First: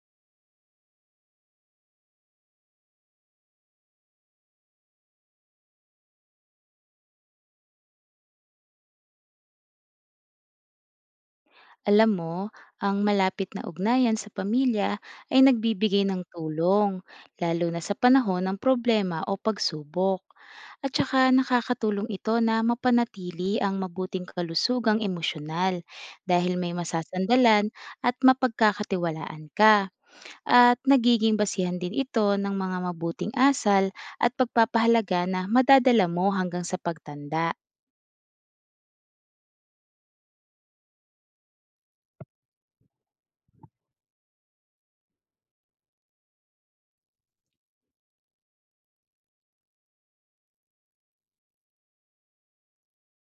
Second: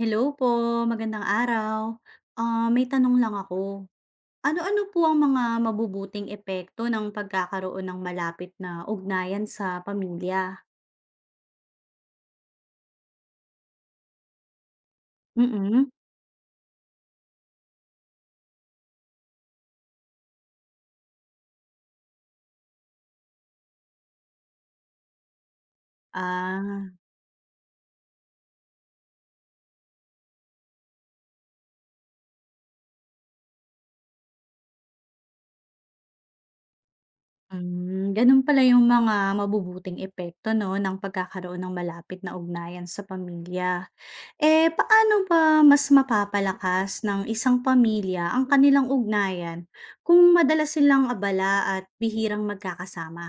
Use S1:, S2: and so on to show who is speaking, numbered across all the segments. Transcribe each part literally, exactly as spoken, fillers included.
S1: Hello po, magandang araw. Ah, may tanong lang ako. Ano-ano po ang mga mabubuting epekto ng pagkakaroon ng malapit na ugnayan sa pamilya?
S2: Alam mo, ang malapit na ugnayan sa pamilya ay
S1: Mm.
S2: nagbibigay ng tulong, lalo na sa panahon ng problema o pagsubok. At saka nakakatulong ito na mapanatili ang mabuting kalusugang emosyonal dahil may
S1: Ah,
S2: masasandalan at mapagkakatiwalaan ka. At nagiging basihan din ito ng mga mabuting asal at pagpapahalaga na madadala mo hanggang sa pagtanda.
S1: hmm, ganun pala yung mga mabubuting epekto 'no, ng pagkakaroon ng malapit na ugnayan sa pamilya. Eh, paano ba mas mapapalakas ng isang pamilya ang kanilang ugnayan kung madalas silang abala at bihirang magkakasama?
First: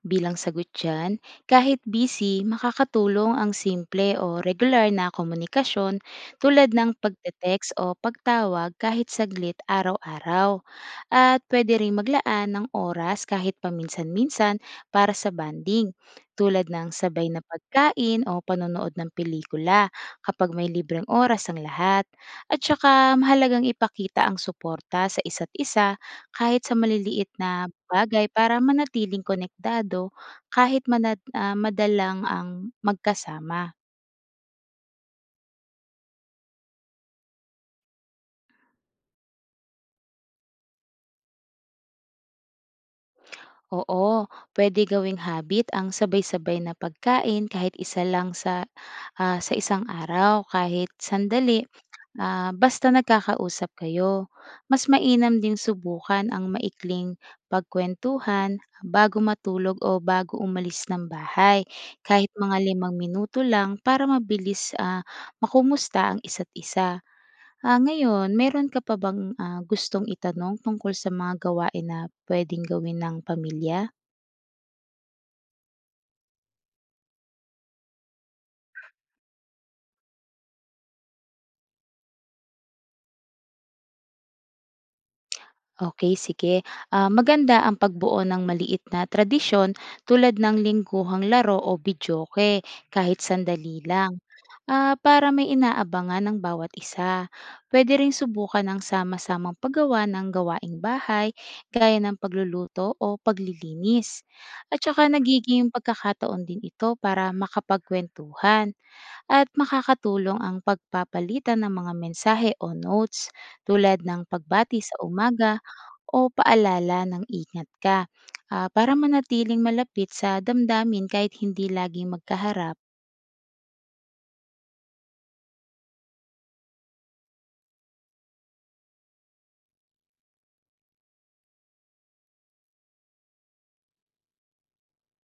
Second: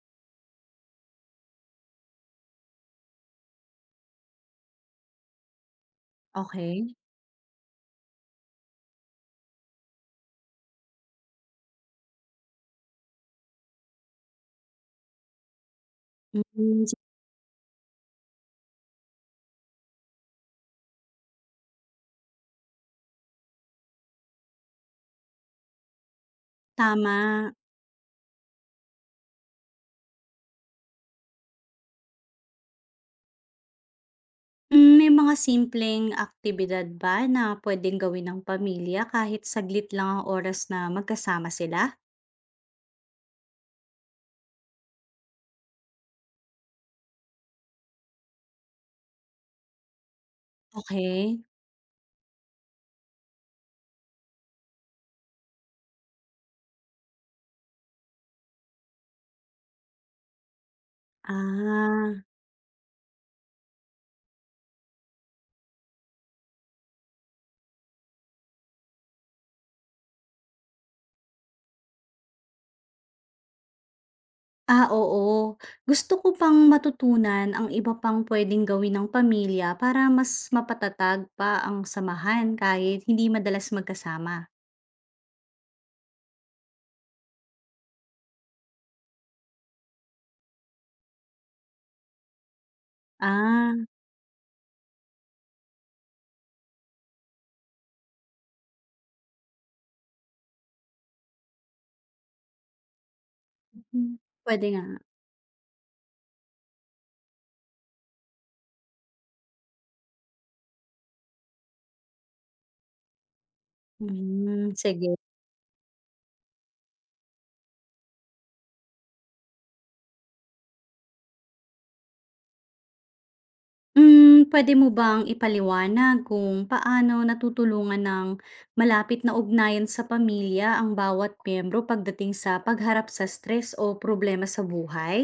S2: Bilang sagot dyan, kahit busy, makakatulong ang simple o regular na komunikasyon tulad
S1: Okay.
S2: ng pagte-text o pagtawag kahit saglit araw-araw. At pwede rin maglaan ng oras kahit paminsan-minsan para sa banding, tulad
S1: Mm.
S2: ng sabay na pagkain o panonood ng pelikula kapag may libreng oras ang lahat. At saka mahalagang ipakita ang suporta sa isa't isa kahit sa
S1: Tama.
S2: maliliit na bagay para manatiling konektado kahit manad ah, madalang ang magkasama.
S1: Mm, May mga simpleng aktibidad ba na pwedeng gawin ng pamilya kahit saglit lang ang oras na magkasama sila?
S2: Oo, pwede gawing habit ang sabay-sabay na pagkain kahit isa lang sa, ah, sa isang araw, kahit
S1: Okay.
S2: sandali, ah, basta nagkakausap kayo. Mas mainam ding subukan ang maikling pagkuwentuhan bago matulog o bago umalis ng bahay,
S1: Ah,
S2: kahit mga limang minuto lang para mabilis, ah, makumusta ang isa't isa. Ah, ngayon meron ka pa bang, ah, gustong itanong tungkol sa mga gawain na puwedeng gawin ng pamilya?
S1: ah oo. Gusto ko pang matutunan ang iba pang pwedeng gawin ng pamilya para mas mapatatag pa ang samahan kahit hindi madalas magkasama.
S2: Okay, sige, ah, maganda ang pagbuo ng maliit na tradisyon tulad ng lingguhang laro o videoke kahit
S1: Ah,
S2: sandali lang, ah, para may inaabangan ng bawat isa. Puwede ring subukan ang sama-samang paggawa ng gawaing bahay gaya ng pagluluto o
S1: mm,
S2: paglilinis,
S1: pwede
S2: at
S1: nga.
S2: saka nagiging pagkakataon din ito para makapagkuwentuhan. At makakatulong ang pagpapalitan ng mga mensahe o notes tulad ng
S1: Mm,
S2: pagbati sa
S1: sige.
S2: umaga o paalala ng ingat ka, ah, para manatiling malapit sa damdamin kahit hindi laging magkaharap.
S1: Hmm, puwede mo bang ipaliwanag kung paano natutulungan ng malapit na ugnayan sa pamilya ang bawat miyembro pagdating sa pagharap sa stress o problema sa buhay?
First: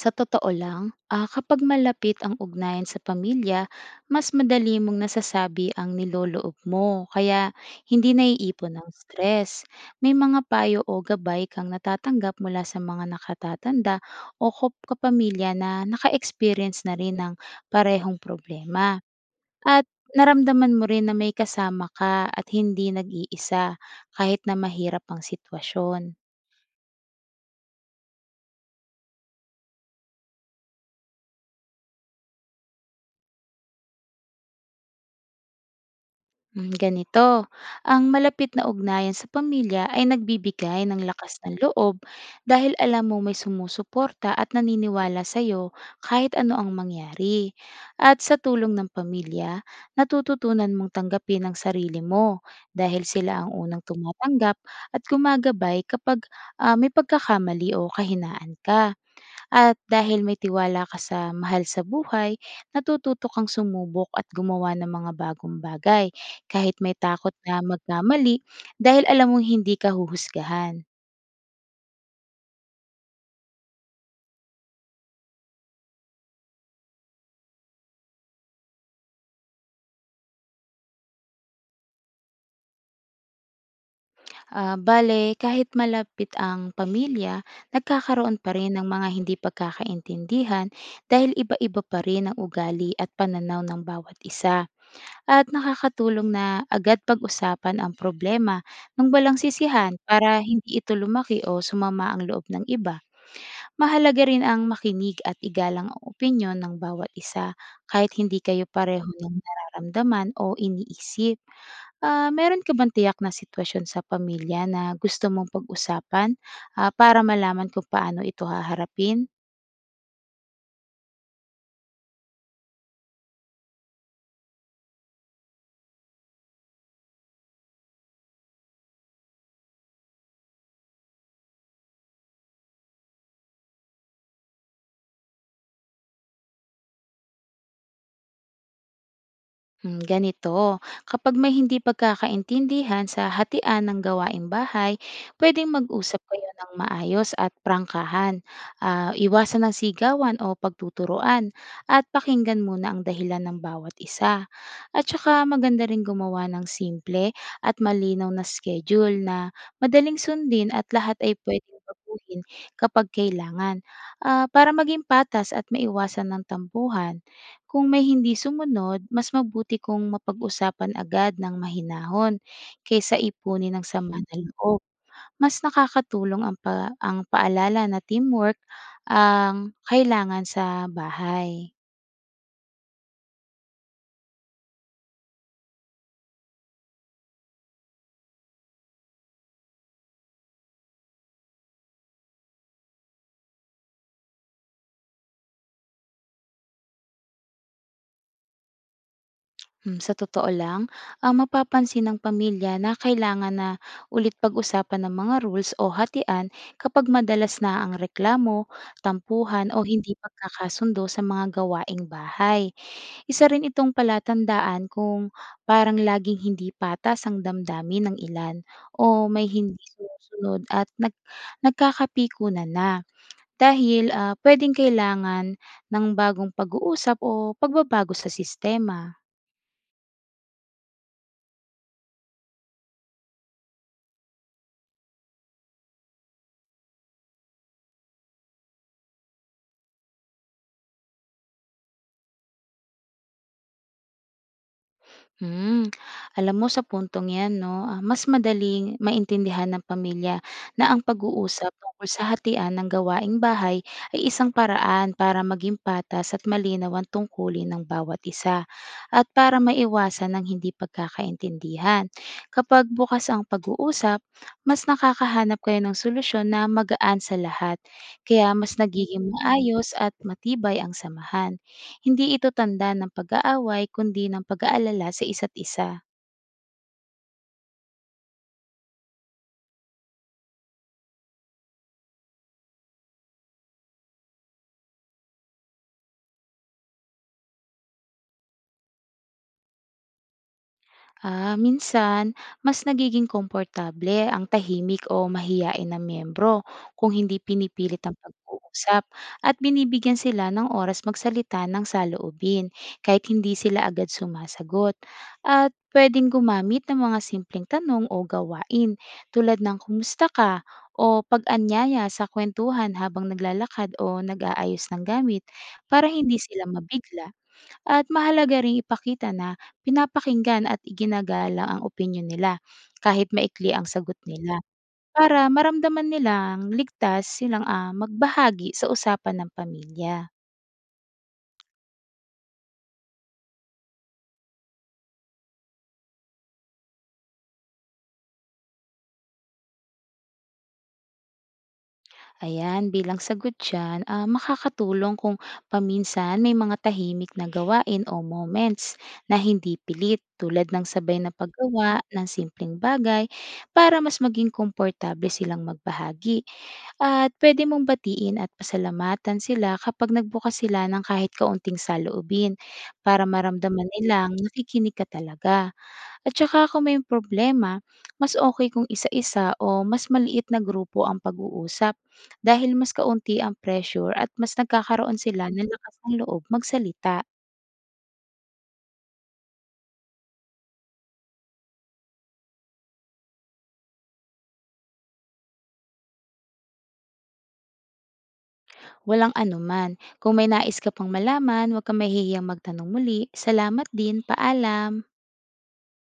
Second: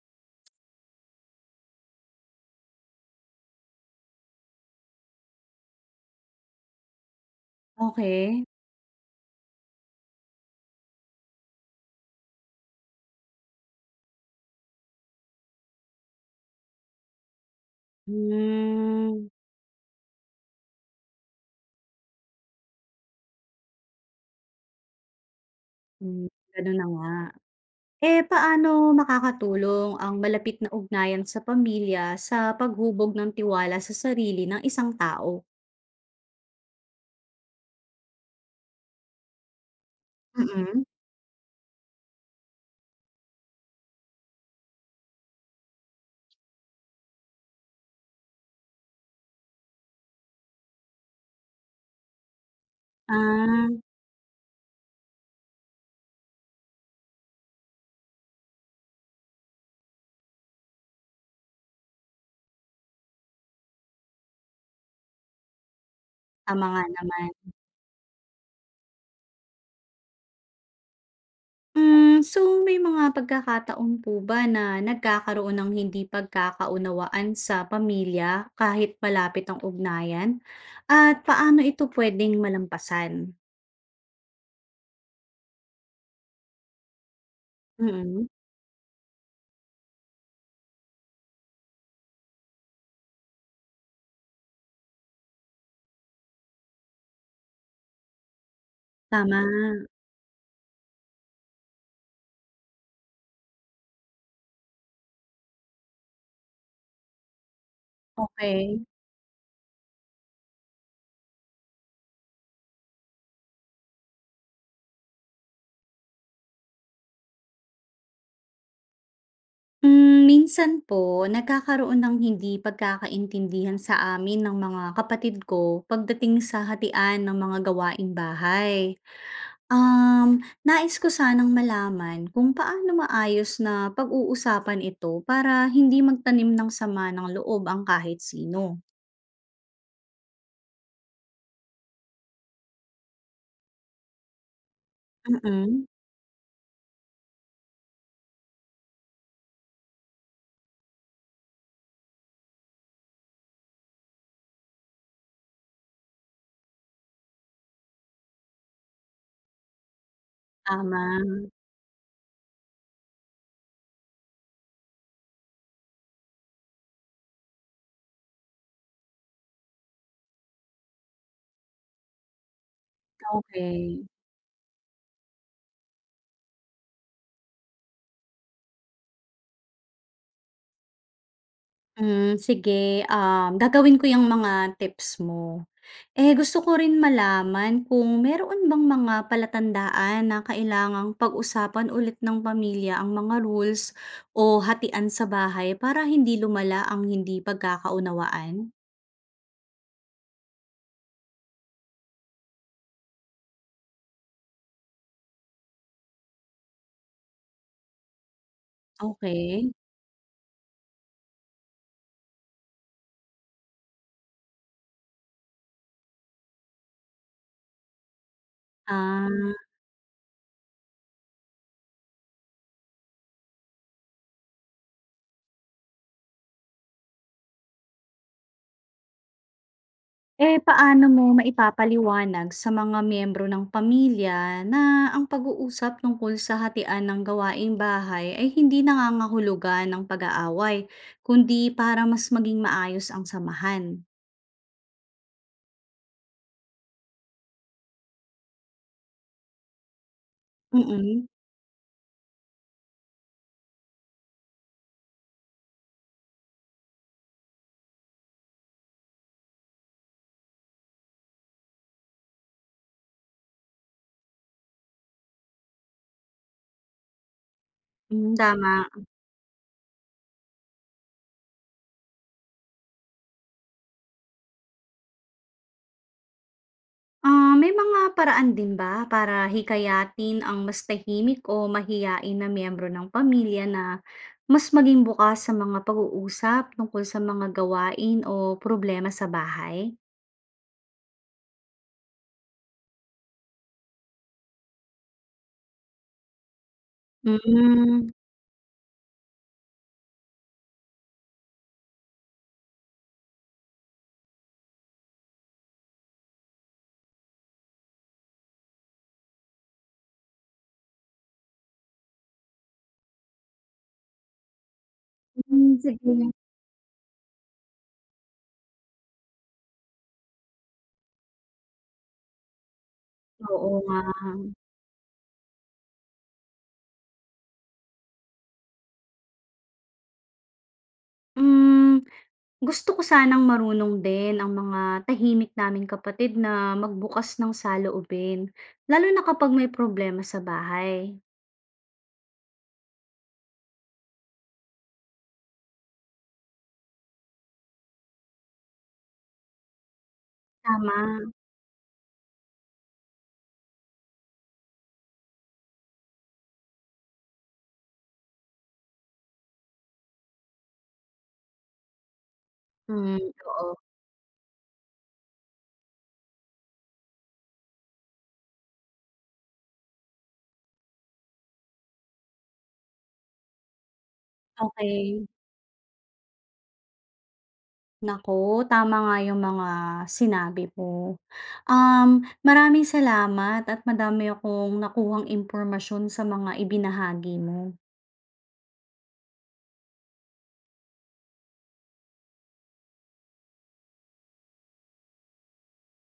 S2: Sa totoo lang, ah, kapag malapit ang ugnayan sa pamilya, mas madali mong nasasabi ang niloloob mo, kaya hindi
S1: Okay.
S2: naiipon ang stress. May mga payo o gabay kang natatanggap mula sa mga nakatatanda o kop- kapamilya na naka-experience na rin ng parehong problema.
S1: Hmm,
S2: At naramdaman mo rin na may kasama ka at hindi nag-iisa kahit na mahirap ang sitwasyon.
S1: hmm, gano'n na nga. Eh, paano makakatulong ang malapit na ugnayan sa pamilya sa paghubog ng tiwala sa sarili ng isang tao?
S2: Hmm, ganito, ang malapit na ugnayan sa pamilya ay nagbibigay
S1: Mm.
S2: ng lakas ng loob dahil alam mo may sumusuporta at naniniwala sa iyo kahit ano ang mangyari. At sa tulong ng pamilya, natututunan mong tanggapin ang sarili mo dahil sila ang
S1: Ah,
S2: unang tumatanggap at gumagabay kapag ah, may pagkakamali o kahinaan ka. At dahil may tiwala ka sa mahal sa buhay, natututo kang sumubok at gumawa ng mga bagong bagay
S1: tama
S2: kahit
S1: nga
S2: may
S1: naman.
S2: takot na magkamali dahil alam mong hindi ka huhusgahan.
S1: Hmm, so may mga pagkakataon po ba na nagkakaroon ng hindi pagkakaunawaan sa pamilya kahit malapit ang ugnayan? At paano ito pwedeng malampasan?
S2: Ah, bale, kahit malapit ang pamilya,
S1: Mm,
S2: nagkakaroon pa rin ng mga hindi pagkakaintindihan dahil iba-iba pa rin ang ugali at pananaw ng bawat isa. At nakakatulong na agad pag-usapan ang problema ng walang
S1: tama,
S2: sisihan para hindi ito lumaki o sumama ang loob ng iba. Mahalaga rin ang makinig at igalang ang opinyon ng bawat isa kahit hindi kayo
S1: okay.
S2: pareho ng nararamdaman o iniisip. Ah, meron ka bang tiyak na sitwasyon sa pamilya na gusto mong pag-usapan, ah, para malaman kung paano ito haharapin?
S1: Hmm, minsan po nagkakaroon ng hindi pagkakaintindihan sa amin ng mga kapatid ko pagdating sa hatian ng mga gawaing bahay. Um, nais ko sanang malaman kung paano maayos na pag-uusapan ito para hindi magtanim ng sama ng loob ang kahit sino.
S2: Hmm, ganito, kapag may hindi pagkakaintindihan sa hatian ng gawaing bahay, pwedeng
S1: Mm,
S2: mag-usap kayo ng maayos at prangkahan. Ah, iwasan ng sigawan o pagtuturoan at pakinggan muna ang dahilan ng bawat isa. At saka maganda rin gumawa ng simple at malinaw na schedule na madaling sundin at lahat ay
S1: tama,
S2: pwedeng baguhin kapag kailangan, ah, para maging patas at maiwasan ng tampuhan. Kung may hindi sumunod, mas mabuti kung mapag-usapan agad ng mahinahon kaysa ipunin ng
S1: okey.
S2: sama Mm. ng loob. Mas nakakatulong ang, pa- ang paalala na teamwork ang kailangan sa bahay.
S1: Hmm, sige, um, gagawin ko yung mga tips mo. Eh, gusto ko rin malaman kung meron bang mga palatandaan na kailangang pag-usapan ulit ng pamilya ang mga rules o hatian sa bahay para hindi lumala ang hindi pagkakaunawaan?
S2: Hmm, Sa totoo lang, ang mapapansin ng pamilya na kailangan na ulit pag-usapan ng mga rules o hatian kapag madalas na ang reklamo, tampuhan
S1: Okay.
S2: o hindi pagkakasundo sa mga gawaing bahay. Isa rin itong palatandaan kung parang laging hindi patas ang damdamin ng ilan
S1: Ah,
S2: o may hindi sumusunod at nag nagkakapikunan na. Dahil, ah, puwedeng kailangan ng bagong pag-uusap o pagbabago sa sistema.
S1: eh, paano mo maipapaliwanag sa mga miyembro ng pamilya na ang pag-uusap tungkol sa hatian ng gawaing bahay ay hindi nangangahulugan ng pag-aaway, kundi para mas maging maayos ang samahan?
S2: Hmm, Alam mo sa puntong 'yan 'no, ah, mas madaling maintindihan ng pamilya na ang
S1: Mm,
S2: pag-uusap tungkol sa hatian ng gawaing bahay ay isang paraan para maging patas at malinaw ang tungkulin ng bawat isa at para maiwasan ang hindi pagkakaintindihan. Kapag bukas ang pag-uusap, mas nakakahanap kayo ng solusyon na magaan sa lahat,
S1: mm
S2: kaya
S1: tama.
S2: mas nagiging maayos at matibay ang samahan. Hindi ito tanda ng pag-aaway kundi ng pag-aalala sa isa't isa.
S1: Ah, may mga paraan din ba para hikayatin ang mas tahimik o mahiyain na miyembro ng pamilya na mas maging bukas sa mga pag-uusap tungkol sa mga gawain o problema sa bahay?
S2: Ah, minsan, mas nagiging komportable ang tahimik o mahiyain na miyembro kung hindi pinipilit
S1: Hmm,
S2: ang pag-uusap at binibigyan sila ng oras magsalita ng saloobin kahit hindi sila agad sumasagot. At pwedeng gumamit ng mga simpleng tanong o gawain tulad ng kumusta ka o pag-anyaya sa kwentuhan habang naglalakad o nag-aayos ng gamit
S1: hmm,
S2: para
S1: sige.
S2: hindi sila mabigla. At mahalaga rin ipakita na pinapakinggan at iginagalang ang opinyon nila, kahit
S1: Oo
S2: maikli ang
S1: nga.
S2: sagot nila, para maramdaman nilang ligtas silang, ah, magbahagi sa usapan ng pamilya.
S1: Hmm, gusto ko sanang marunong din ang mga tahimik naming kapatid na magbukas ng saloobin, lalo na kapag may problema sa bahay.
S2: Ayan, bilang sagot dyan, ah, makakatulong kung paminsan may mga tahimik na gawain o moments na hindi pilit tulad ng sabay
S1: Tama,
S2: na paggawa ng simpleng bagay para mas maging komportable silang magbahagi. At pwede mong batiin at pasalamatan sila kapag nagbukas sila ng kahit kaunting saloobin
S1: hmm,
S2: para
S1: oo.
S2: maramdaman nilang nakikinig ka talaga. At saka kung may problema, mas okay kung isa-isa o mas maliit na grupo ang pag-uusap dahil mas kaunti ang pressure at mas nagkakaroon
S1: Okey.
S2: sila ng lakas ng loob magsalita.
S1: Naku, tama nga yung mga sinabi mo. Um, maraming salamat at madami akong nakuhang impormasyon sa mga ibinahagi mo.
S2: Walang anuman. Kung may nais ka pang malaman, huwag kang mahihiyang magtanong muli. Salamat din. Paalam.